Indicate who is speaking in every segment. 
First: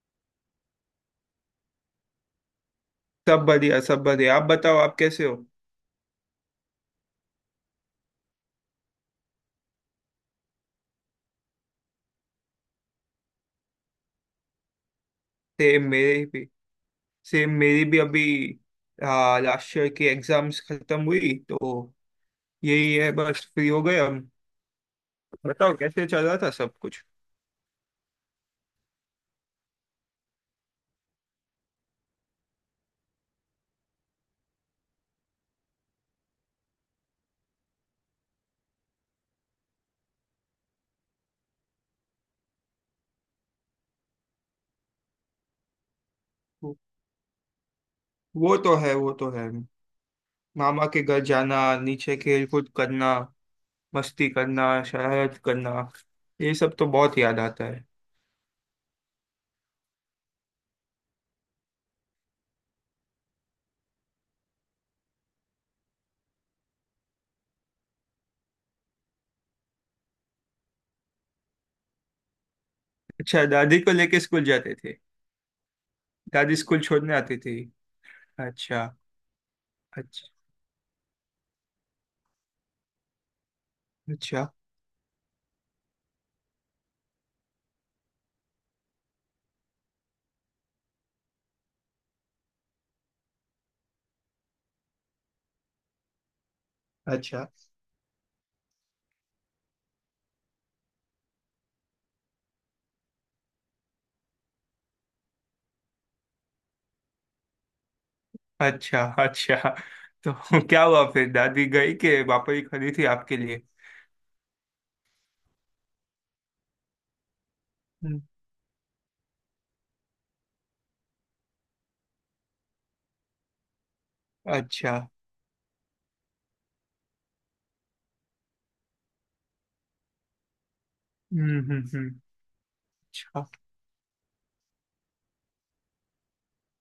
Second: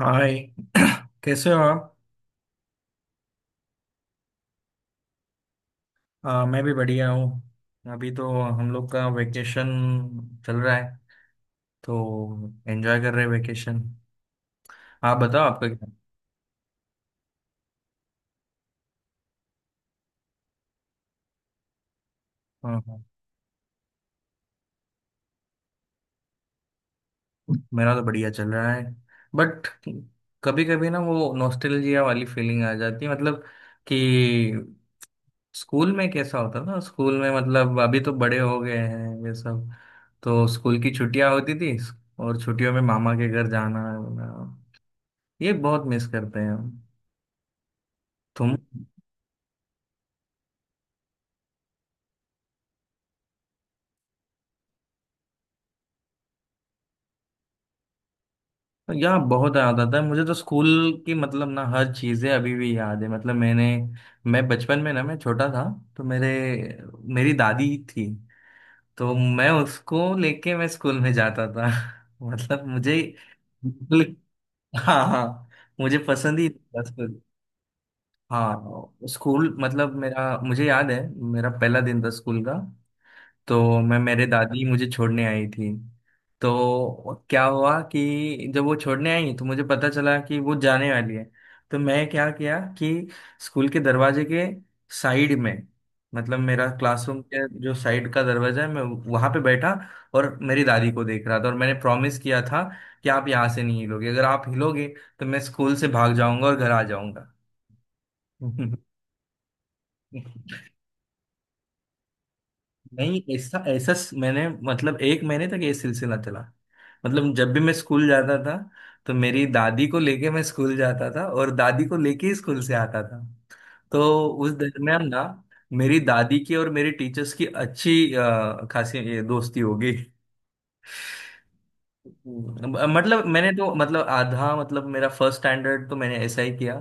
Speaker 1: हाय। कैसे हो आप।
Speaker 2: सब बढ़िया सब बढ़िया। आप बताओ, आप कैसे हो?
Speaker 1: मैं भी बढ़िया हूँ। अभी तो हम लोग का वेकेशन चल रहा है। तो एंजॉय कर रहे हैं वेकेशन। आप बताओ आपका
Speaker 2: सेम
Speaker 1: क्या।
Speaker 2: मेरे भी सेम मेरी भी अभी। हाँ, लास्ट ईयर की एग्जाम्स खत्म हुई, तो
Speaker 1: हाँ
Speaker 2: यही
Speaker 1: हाँ।
Speaker 2: है, बस फ्री हो गए हम। बताओ, कैसे चल रहा था सब कुछ?
Speaker 1: मेरा तो बढ़िया चल रहा है। बट कभी कभी ना वो नॉस्टैल्जिया वाली फीलिंग आ जाती है। मतलब कि स्कूल में कैसा होता ना, स्कूल में मतलब अभी तो बड़े हो गए हैं ये सब। तो स्कूल की छुट्टियां होती थी और छुट्टियों में मामा के घर जाना, ये बहुत मिस करते हैं हम।
Speaker 2: वो
Speaker 1: तुम।
Speaker 2: वो तो है, वो तो है। मामा के घर जाना, नीचे खेल कूद करना, मस्ती करना, शरारत करना, ये सब तो बहुत याद आता है।
Speaker 1: यार बहुत याद आता है मुझे तो स्कूल की। मतलब ना हर चीजें अभी भी याद है। मतलब मैं बचपन में ना, मैं छोटा था। तो मेरे मेरी दादी थी, तो मैं उसको लेके मैं स्कूल में जाता था। मतलब मुझे
Speaker 2: अच्छा, दादी को
Speaker 1: बिल्कुल-
Speaker 2: लेके स्कूल जाते थे?
Speaker 1: हाँ हाँ, मुझे पसंद ही
Speaker 2: दादी स्कूल
Speaker 1: था
Speaker 2: छोड़ने
Speaker 1: स्कूल।
Speaker 2: आती थी? अच्छा,
Speaker 1: हाँ, स्कूल मतलब मेरा,
Speaker 2: अच्छा।
Speaker 1: मुझे याद है मेरा पहला दिन था स्कूल का। तो मैं मेरे
Speaker 2: अच्छा,
Speaker 1: दादी मुझे छोड़ने आई थी। तो क्या हुआ कि जब वो छोड़ने आई तो मुझे पता चला कि वो जाने वाली है। तो मैं क्या किया कि स्कूल के दरवाजे के साइड में, मतलब मेरा क्लासरूम
Speaker 2: अच्छा,
Speaker 1: के जो साइड का दरवाजा है, मैं वहां पे बैठा और मेरी दादी को देख रहा था, और मैंने प्रॉमिस किया था कि आप यहाँ से नहीं हिलोगे, अगर आप हिलोगे तो मैं स्कूल से भाग जाऊंगा और घर आ जाऊंगा।
Speaker 2: अच्छा, अच्छा। तो क्या हुआ फिर, दादी गई कि पापा ही खरीदी थी
Speaker 1: नहीं,
Speaker 2: आपके
Speaker 1: ऐसा
Speaker 2: लिए?
Speaker 1: ऐसा मैंने, मतलब, एक महीने तक ये सिलसिला चला। मतलब जब भी मैं स्कूल
Speaker 2: हम्म।
Speaker 1: जाता था तो मेरी दादी को लेके मैं स्कूल जाता था, और दादी को लेके ही स्कूल से आता था। तो उस
Speaker 2: अच्छा।
Speaker 1: दरमियान ना मेरी दादी की और मेरे टीचर्स की अच्छी खासी ये दोस्ती होगी।
Speaker 2: हम्म, हम्म, हम्म।
Speaker 1: मतलब
Speaker 2: अच्छा।
Speaker 1: मैंने तो मतलब आधा मतलब मेरा फर्स्ट स्टैंडर्ड तो मैंने ऐसा ही किया।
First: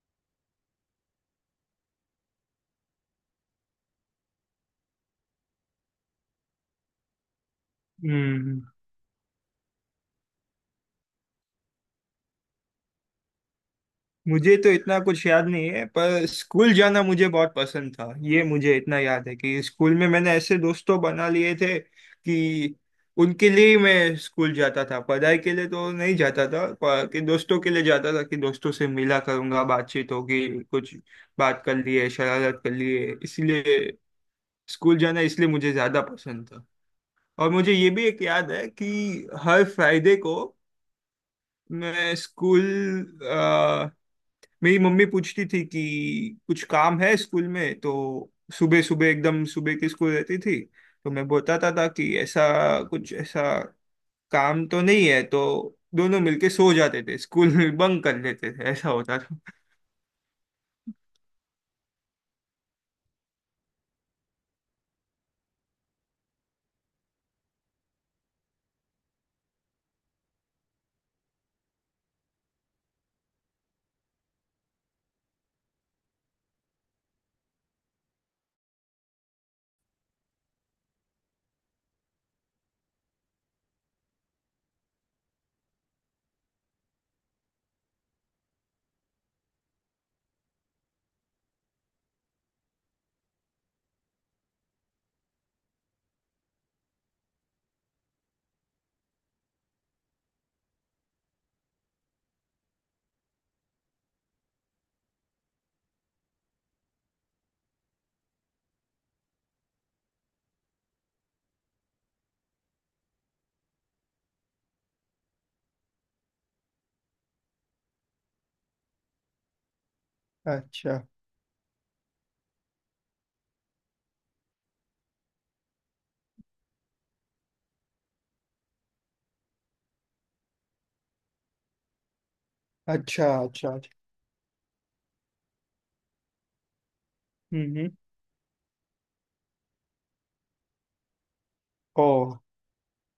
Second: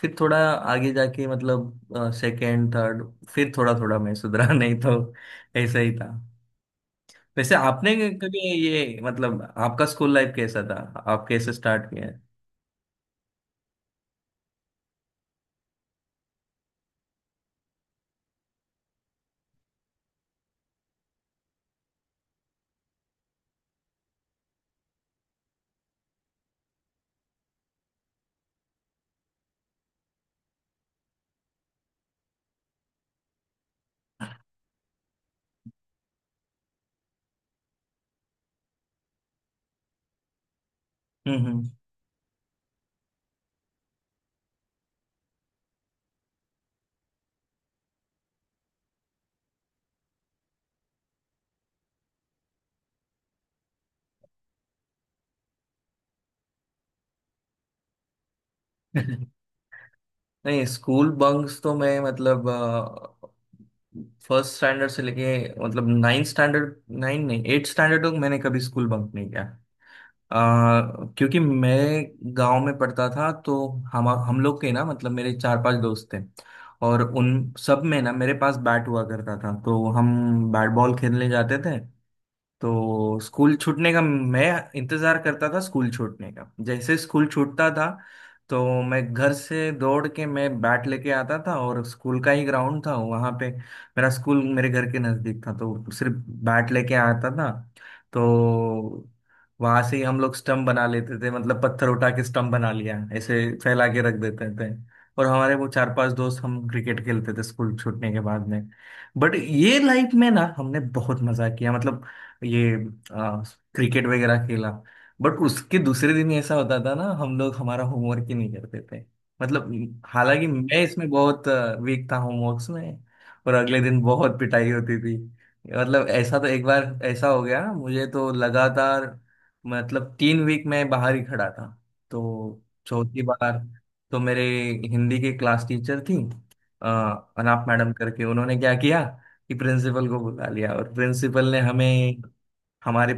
Speaker 1: फिर थोड़ा आगे जाके मतलब सेकेंड थर्ड, फिर थोड़ा थोड़ा मैं सुधरा। नहीं तो ऐसा ही था। वैसे आपने कभी
Speaker 2: हम्म।
Speaker 1: ये, मतलब, आपका स्कूल लाइफ कैसा था। आप कैसे स्टार्ट किया है।
Speaker 2: मुझे तो इतना कुछ याद नहीं है, पर स्कूल जाना मुझे बहुत पसंद था। ये मुझे इतना याद है कि स्कूल में मैंने ऐसे दोस्तों बना लिए थे कि उनके लिए ही मैं स्कूल जाता था। पढ़ाई के लिए तो नहीं जाता था, पर कि दोस्तों के लिए जाता था कि दोस्तों से मिला करूंगा, बातचीत होगी, कुछ बात कर लिए, शरारत कर लिए, इसलिए स्कूल जाना इसलिए मुझे ज्यादा पसंद था। और मुझे ये भी एक याद है कि हर फ्राइडे को
Speaker 1: हम्म
Speaker 2: मैं स्कूल अ, मेरी मम्मी पूछती थी कि कुछ काम है स्कूल में, तो सुबह सुबह, एकदम सुबह की स्कूल रहती थी, तो मैं बताता था कि ऐसा कुछ ऐसा काम तो नहीं है, तो दोनों मिलके सो जाते थे, स्कूल में बंक कर लेते थे, ऐसा होता
Speaker 1: हम्म।
Speaker 2: था।
Speaker 1: नहीं, स्कूल बंक्स तो मैं, मतलब, फर्स्ट स्टैंडर्ड से लेके मतलब नाइन्थ स्टैंडर्ड, नाइन नहीं, एट स्टैंडर्ड तक मैंने कभी स्कूल बंक नहीं किया। क्योंकि मैं गांव में पढ़ता था। तो हम लोग के ना मतलब मेरे चार पांच दोस्त थे, और उन सब में ना मेरे पास बैट हुआ करता था। तो हम बैट बॉल खेलने जाते थे। तो स्कूल छूटने का मैं इंतजार करता था स्कूल छूटने का। जैसे स्कूल छूटता था तो मैं घर से दौड़ के मैं बैट लेके आता था, और स्कूल का ही ग्राउंड था वहाँ पे, मेरा स्कूल मेरे घर के नज़दीक था तो सिर्फ बैट लेके आता था। तो वहाँ से ही हम लोग स्टंप बना लेते थे, मतलब पत्थर उठा के स्टंप बना लिया ऐसे फैला के रख देते थे, और हमारे वो चार पांच दोस्त हम क्रिकेट खेलते थे स्कूल छूटने के बाद में। बट ये लाइफ में ना हमने बहुत मजा किया, मतलब ये आ, क्रिकेट वगैरह खेला। बट उसके दूसरे दिन ऐसा होता था ना, हम लोग हमारा होमवर्क ही नहीं करते थे। मतलब हालांकि मैं
Speaker 2: अच्छा,
Speaker 1: इसमें बहुत वीक था होमवर्क्स में, और अगले दिन बहुत पिटाई होती थी। मतलब ऐसा तो एक बार ऐसा हो गया, मुझे तो लगातार मतलब 3 वीक मैं बाहर ही खड़ा था। तो चौथी
Speaker 2: अच्छा,
Speaker 1: बार
Speaker 2: अच्छा, अच्छा।
Speaker 1: तो मेरे हिंदी के क्लास टीचर थी, अ, अनाप
Speaker 2: हम्म, हम्म।
Speaker 1: मैडम करके, उन्होंने क्या किया कि प्रिंसिपल को बुला लिया, और प्रिंसिपल ने
Speaker 2: ओ।
Speaker 1: हमें, हमारे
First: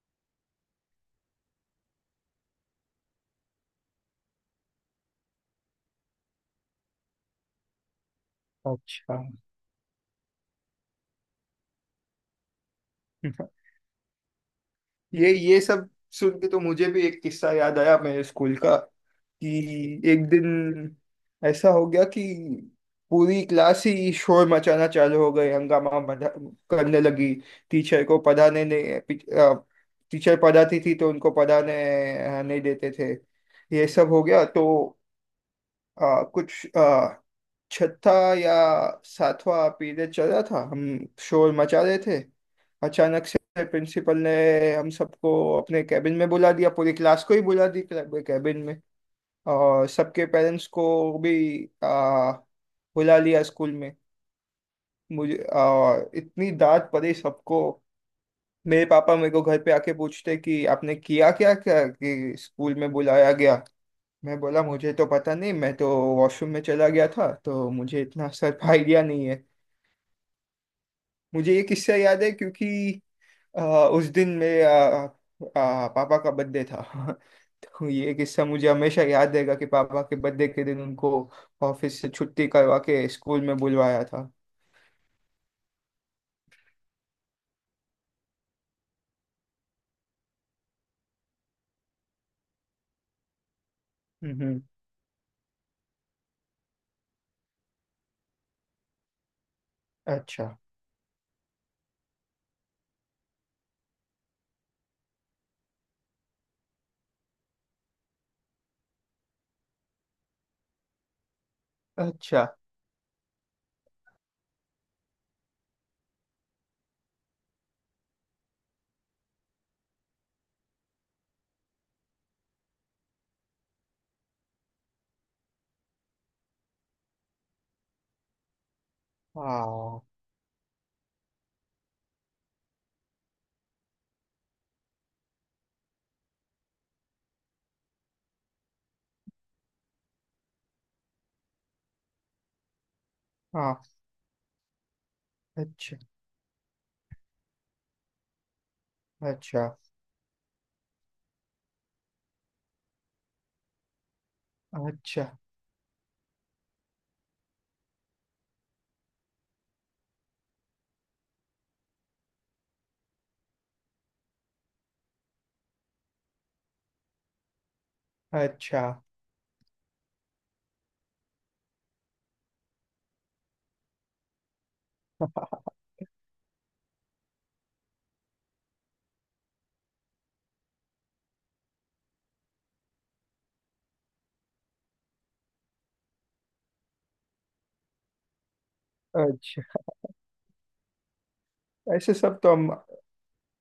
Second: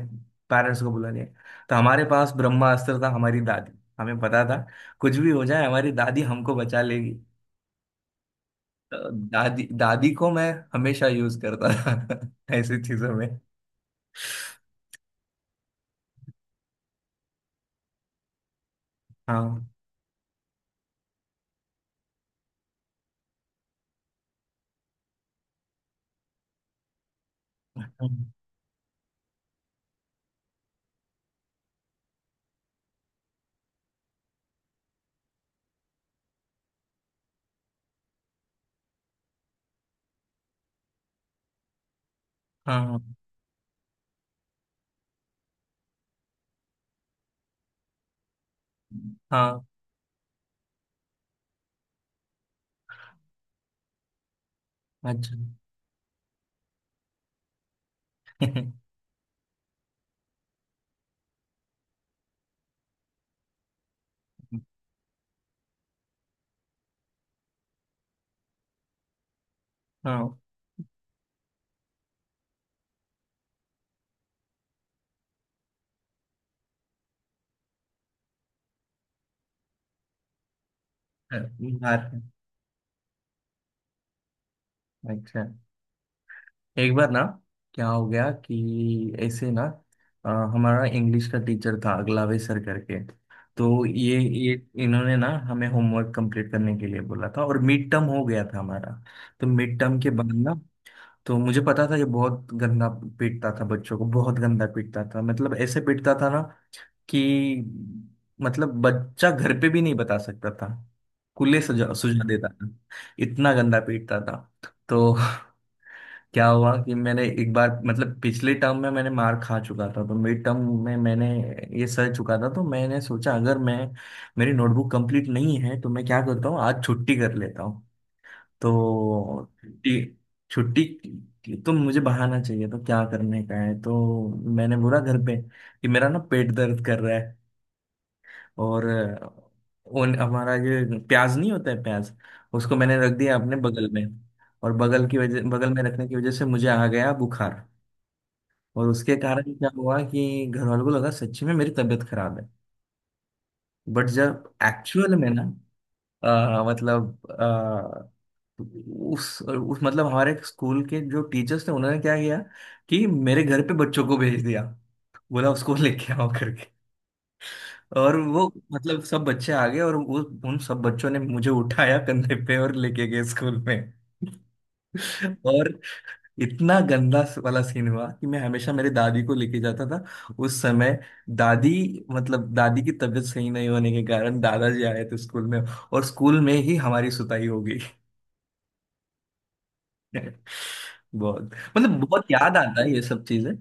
Speaker 1: पेरेंट्स को बुला लिया। तो हमारे पास ब्रह्मास्त्र था, हमारी दादी। हमें पता था कुछ भी हो जाए हमारी दादी हमको बचा लेगी। तो
Speaker 2: अच्छा।
Speaker 1: दादी दादी को मैं हमेशा यूज करता था ऐसी चीजों में।
Speaker 2: ये सब सुन के तो मुझे भी एक किस्सा याद आया मेरे स्कूल का
Speaker 1: हाँ
Speaker 2: कि एक दिन ऐसा हो गया कि पूरी क्लास ही शोर मचाना चालू हो गई, हंगामा करने लगी। टीचर को पढ़ाने नहीं, टीचर पढ़ाती थी तो उनको पढ़ाने नहीं देते थे। ये सब हो गया, तो कुछ छठा या सातवां पीरियड चल रहा था, हम शोर मचा रहे थे।
Speaker 1: हाँ हाँ
Speaker 2: अचानक से प्रिंसिपल ने हम सबको अपने कैबिन में बुला दिया, पूरी क्लास को ही बुला दी कैबिन में।
Speaker 1: हाँ,
Speaker 2: और सबके पेरेंट्स को भी बुला लिया स्कूल में।
Speaker 1: अच्छा।
Speaker 2: मुझे और इतनी डांट पड़ी सबको। मेरे पापा मेरे को घर पे आके पूछते कि आपने किया क्या, क्या कि स्कूल में बुलाया गया। मैं बोला मुझे तो पता नहीं, मैं तो वॉशरूम में चला गया था, तो मुझे इतना सब आइडिया नहीं है।
Speaker 1: हाँ,
Speaker 2: मुझे ये किस्सा याद है क्योंकि अ, उस दिन मेरे अ, पापा का बर्थडे था। तो ये किस्सा मुझे हमेशा याद रहेगा कि पापा के बर्थडे के दिन उनको
Speaker 1: मार।
Speaker 2: ऑफिस से छुट्टी करवा के स्कूल में बुलवाया था।
Speaker 1: अच्छा, एक बार ना क्या हो गया कि ऐसे ना, अ, हमारा इंग्लिश का टीचर था अगलावे सर करके। तो ये
Speaker 2: हम्म,
Speaker 1: ये
Speaker 2: हम्म।
Speaker 1: इन्होंने ना हमें होमवर्क कंप्लीट करने के लिए बोला था, और मिड टर्म हो गया था हमारा। तो मिड टर्म के बाद
Speaker 2: अच्छा,
Speaker 1: ना, तो मुझे पता था ये बहुत गंदा पीटता था बच्चों को, बहुत गंदा पीटता था। मतलब ऐसे पीटता था ना कि, मतलब, बच्चा घर पे भी नहीं बता सकता था। कुल्ले सजा सुझा
Speaker 2: अच्छा।
Speaker 1: देता था, इतना गंदा पीटता था। तो क्या हुआ कि मैंने एक बार, मतलब, पिछले टर्म में मैंने मार खा चुका था, तो मिड टर्म में मैंने ये सह चुका था। तो मैंने सोचा अगर मैं, मेरी नोटबुक कंप्लीट नहीं है तो मैं क्या करता हूँ, आज छुट्टी कर लेता हूँ। तो छुट्टी
Speaker 2: हाँ,
Speaker 1: छुट्टी तो मुझे बहाना चाहिए, तो क्या करने का है। तो मैंने बोला घर पे कि मेरा ना पेट दर्द कर रहा है, और उन हमारा ये प्याज नहीं होता है प्याज, उसको मैंने रख दिया अपने बगल
Speaker 2: हाँ।
Speaker 1: में। और बगल में
Speaker 2: अच्छा,
Speaker 1: रखने की वजह से मुझे आ गया बुखार, और उसके कारण
Speaker 2: अच्छा,
Speaker 1: क्या हुआ कि घर वालों को लगा सच्ची में मेरी तबीयत खराब है। बट जब एक्चुअल
Speaker 2: अच्छा,
Speaker 1: में ना, मतलब उस मतलब हमारे स्कूल के जो टीचर्स थे, उन्होंने क्या किया कि मेरे घर पे बच्चों को भेज दिया, बोला उसको लेके आओ करके। और वो,
Speaker 2: अच्छा,
Speaker 1: मतलब, सब बच्चे आ गए, और वो उन सब बच्चों ने मुझे उठाया कंधे पे और लेके गए स्कूल में। और इतना गंदा वाला सीन हुआ कि, मैं हमेशा मेरे दादी को लेके जाता था, उस समय दादी, मतलब दादी की तबीयत सही नहीं होने के कारण दादाजी आए थे स्कूल में, और स्कूल में ही हमारी सुताई हो गई।
Speaker 2: अच्छा।
Speaker 1: बहुत, मतलब,
Speaker 2: ऐसे
Speaker 1: बहुत
Speaker 2: सब तो
Speaker 1: याद
Speaker 2: हम
Speaker 1: आता है ये सब चीजें।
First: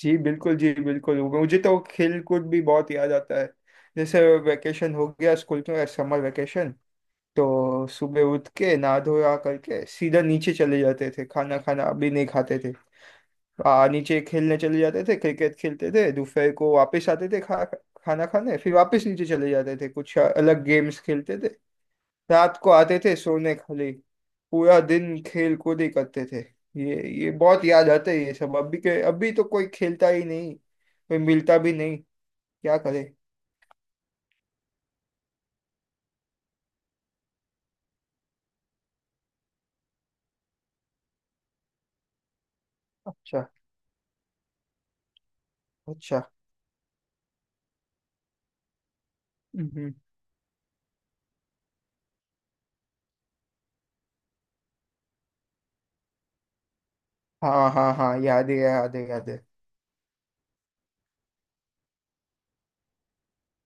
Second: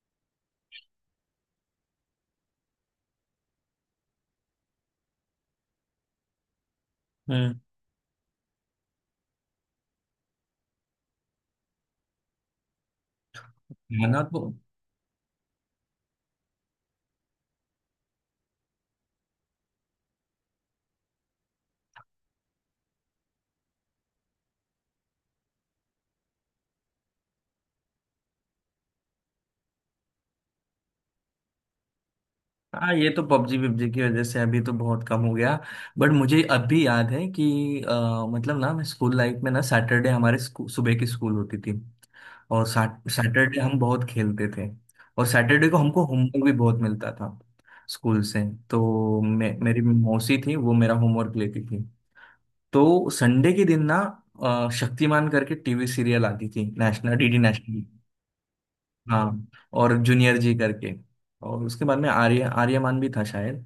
Speaker 2: जी बिल्कुल, जी बिल्कुल, मुझे तो खेल कूद भी बहुत याद आता है। जैसे वेकेशन हो गया स्कूल का, समर वेकेशन,
Speaker 1: हम्म,
Speaker 2: तो सुबह उठ के नहा धोया करके सीधा नीचे चले जाते थे, खाना खाना भी नहीं खाते थे,
Speaker 1: है
Speaker 2: नीचे
Speaker 1: ना तो।
Speaker 2: खेलने चले जाते थे, क्रिकेट खेलते थे, दोपहर को वापस आते थे खा खाना खाने, फिर वापस नीचे चले जाते थे, कुछ अलग गेम्स खेलते थे। रात को आते थे सोने खाली, पूरा दिन खेल कूद ही करते थे। ये बहुत याद आते हैं ये सब। अभी के अभी तो कोई खेलता ही नहीं, कोई मिलता भी नहीं, क्या
Speaker 1: हाँ,
Speaker 2: करे।
Speaker 1: ये तो पबजी पबजी की वजह से अभी तो बहुत कम हो गया। बट मुझे अब भी याद है कि, मतलब ना, मैं स्कूल लाइफ में ना सैटरडे हमारे सुबह की स्कूल होती थी, और
Speaker 2: अच्छा,
Speaker 1: सैटरडे हम बहुत खेलते थे। और सैटरडे को हमको
Speaker 2: अच्छा।
Speaker 1: होमवर्क भी बहुत मिलता था स्कूल से। तो मेरी
Speaker 2: हम्म।
Speaker 1: मौसी थी, वो मेरा होमवर्क लेती थी। तो संडे के दिन ना, शक्तिमान करके टीवी सीरियल आती थी, नेशनल डीडी
Speaker 2: हाँ,
Speaker 1: नेशनल।
Speaker 2: हाँ, हाँ, याद है, याद है, याद है।
Speaker 1: हाँ, और जूनियर जी करके, और उसके बाद में आर्यमान भी था शायद।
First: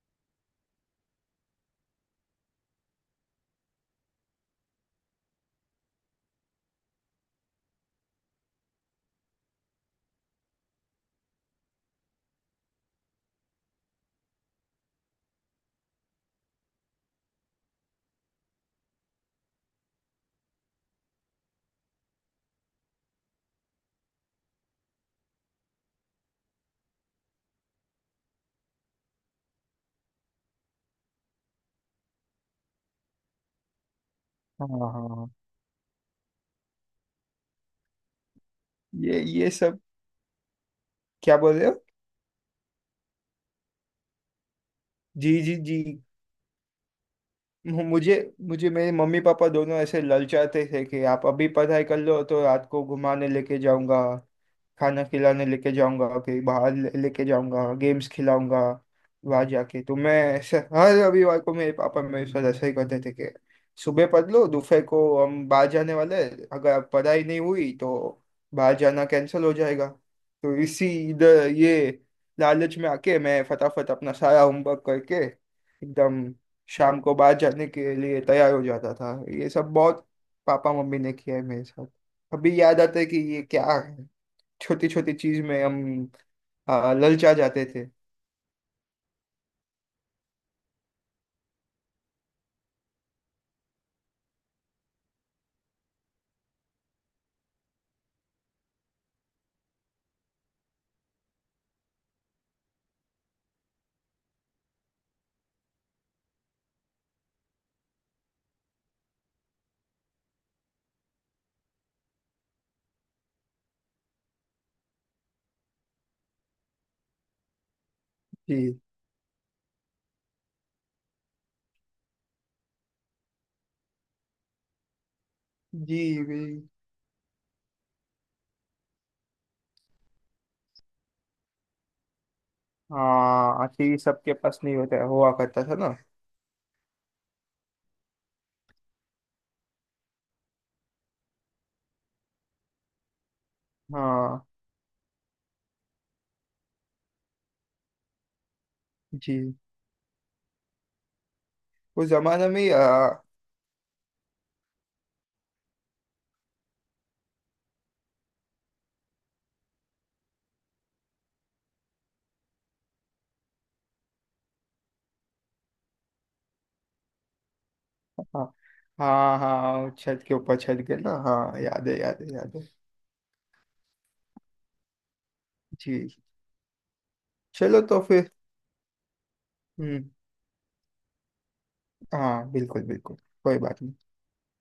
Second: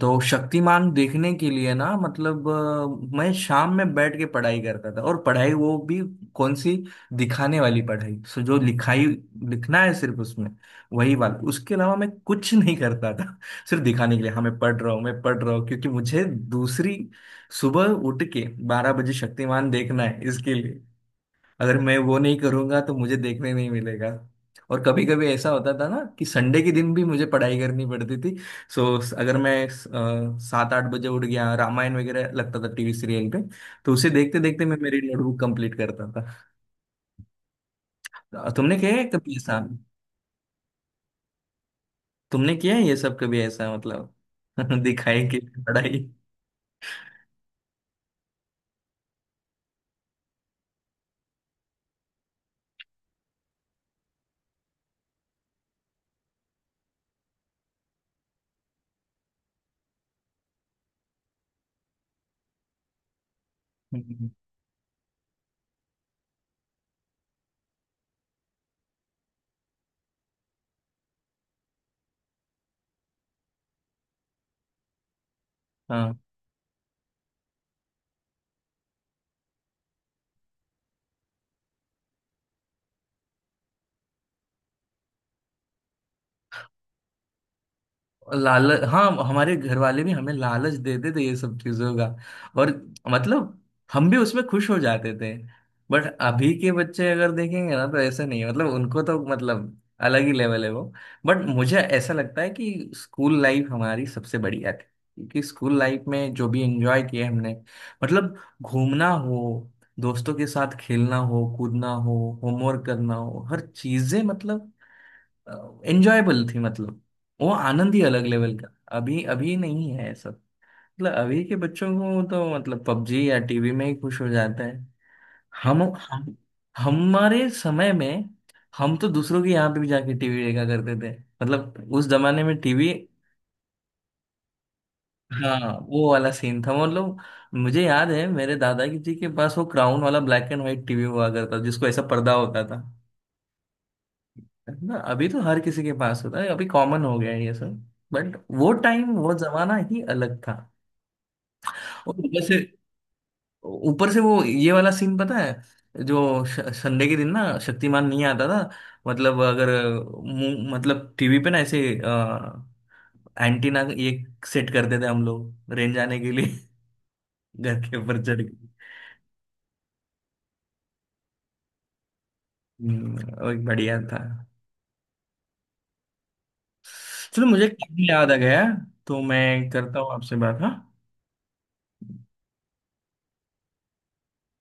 Speaker 1: तो शक्तिमान देखने के लिए ना, मतलब, मैं शाम में बैठ के पढ़ाई करता था, और पढ़ाई वो भी कौन सी, दिखाने वाली पढ़ाई, सो जो लिखाई लिखना है सिर्फ उसमें, वही वाला, उसके अलावा मैं कुछ नहीं करता था। सिर्फ दिखाने के लिए, हाँ मैं पढ़ रहा हूँ मैं पढ़ रहा हूँ, क्योंकि मुझे दूसरी सुबह उठ के 12 बजे शक्तिमान देखना है, इसके लिए, अगर मैं वो नहीं करूंगा तो मुझे देखने नहीं मिलेगा। और कभी कभी ऐसा होता था ना कि संडे के दिन भी मुझे पढ़ाई करनी पड़ती थी। सो अगर मैं 7-8 बजे उठ गया, रामायण वगैरह लगता था टीवी सीरियल पे, तो उसे देखते देखते
Speaker 2: हाँ,
Speaker 1: मैं मेरी
Speaker 2: हाँ।
Speaker 1: नोटबुक कंप्लीट करता था। तुमने किया है
Speaker 2: ये
Speaker 1: कभी
Speaker 2: ये
Speaker 1: ऐसा।
Speaker 2: सब क्या बोल रहे हो?
Speaker 1: तुमने किया है ये सब कभी ऐसा, मतलब, दिखाई
Speaker 2: जी,
Speaker 1: कि
Speaker 2: जी, जी।
Speaker 1: पढ़ाई।
Speaker 2: मु- मुझे मुझे मेरे मम्मी पापा दोनों ऐसे ललचाते थे कि आप अभी पढ़ाई कर लो तो रात को घुमाने लेके जाऊंगा, खाना खिलाने लेके जाऊंगा, कहीं बाहर लेके जाऊंगा, गेम्स खिलाऊंगा। वहां जाके तो मैं ऐसे हर रविवार को मेरे पापा मेरे साथ ऐसा ही करते थे कि सुबह
Speaker 1: हम्म,
Speaker 2: पढ़ लो, दोपहर को हम बाहर जाने वाले हैं, अगर पढ़ाई नहीं हुई तो बाहर जाना कैंसिल हो जाएगा। तो इसी इधर ये लालच में आके मैं फटाफट अपना सारा होमवर्क करके,
Speaker 1: हाँ,
Speaker 2: एकदम शाम को बाहर जाने के लिए तैयार हो जाता था। ये सब बहुत पापा मम्मी ने किया है मेरे साथ। अभी याद आता है कि ये क्या है, छोटी छोटी चीज में हम ललचा जाते थे।
Speaker 1: लालच, हाँ हमारे घर वाले भी हमें लालच देते थे ये सब चीजों का। और, मतलब, हम भी उसमें खुश हो जाते थे। बट अभी के बच्चे अगर देखेंगे ना तो ऐसा नहीं है, मतलब उनको तो मतलब अलग ही लेवल है वो। बट मुझे ऐसा लगता है कि स्कूल लाइफ हमारी सबसे बढ़िया थी, क्योंकि स्कूल लाइफ में जो भी एंजॉय किया हमने, मतलब, घूमना हो, दोस्तों के साथ खेलना हो, कूदना हो, होमवर्क करना हो, हर चीजें मतलब एंजॉयबल थी। मतलब वो आनंद ही अलग लेवल का,
Speaker 2: जी,
Speaker 1: अभी अभी नहीं है ऐसा। मतलब अभी के बच्चों को तो मतलब पबजी या टीवी में ही खुश हो जाता है। हम
Speaker 2: जी,
Speaker 1: हम
Speaker 2: जी।
Speaker 1: हमारे समय में हम तो दूसरों के यहाँ पे भी जाके टीवी देखा करते थे, मतलब उस जमाने में टीवी,
Speaker 2: हाँ, आखिर सबके पास नहीं होता है, हुआ करता था
Speaker 1: हाँ,
Speaker 2: ना।
Speaker 1: वो वाला सीन था, मतलब, मुझे याद है मेरे दादाजी जी के पास वो क्राउन वाला ब्लैक एंड व्हाइट टीवी हुआ करता जिसको ऐसा पर्दा होता था,
Speaker 2: हाँ।
Speaker 1: है ना। अभी तो हर किसी के पास होता है, अभी कॉमन हो गया है ये सब। बट वो टाइम, वो
Speaker 2: जी।
Speaker 1: जमाना ही अलग था।
Speaker 2: उस
Speaker 1: और ऊपर
Speaker 2: जमाने
Speaker 1: से
Speaker 2: में आ,
Speaker 1: ऊपर से वो ये वाला सीन पता है, जो संडे के दिन ना शक्तिमान नहीं आता था। मतलब अगर मतलब टीवी पे ना ऐसे एंटीना ये सेट करते थे हम लोग रेंज आने के लिए, घर के ऊपर चढ़
Speaker 2: हाँ,
Speaker 1: के।
Speaker 2: हाँ, हाँ, छत के ऊपर, छत के ना, हाँ याद है, याद है, याद है।
Speaker 1: और बढ़िया था।
Speaker 2: जी।
Speaker 1: चलो, मुझे
Speaker 2: चलो तो
Speaker 1: काफी
Speaker 2: फिर।
Speaker 1: याद आ गया। तो मैं करता
Speaker 2: हम्म।
Speaker 1: हूँ आपसे बात। हाँ।
Speaker 2: हाँ, बिल्कुल, बिल्कुल, कोई बात नहीं।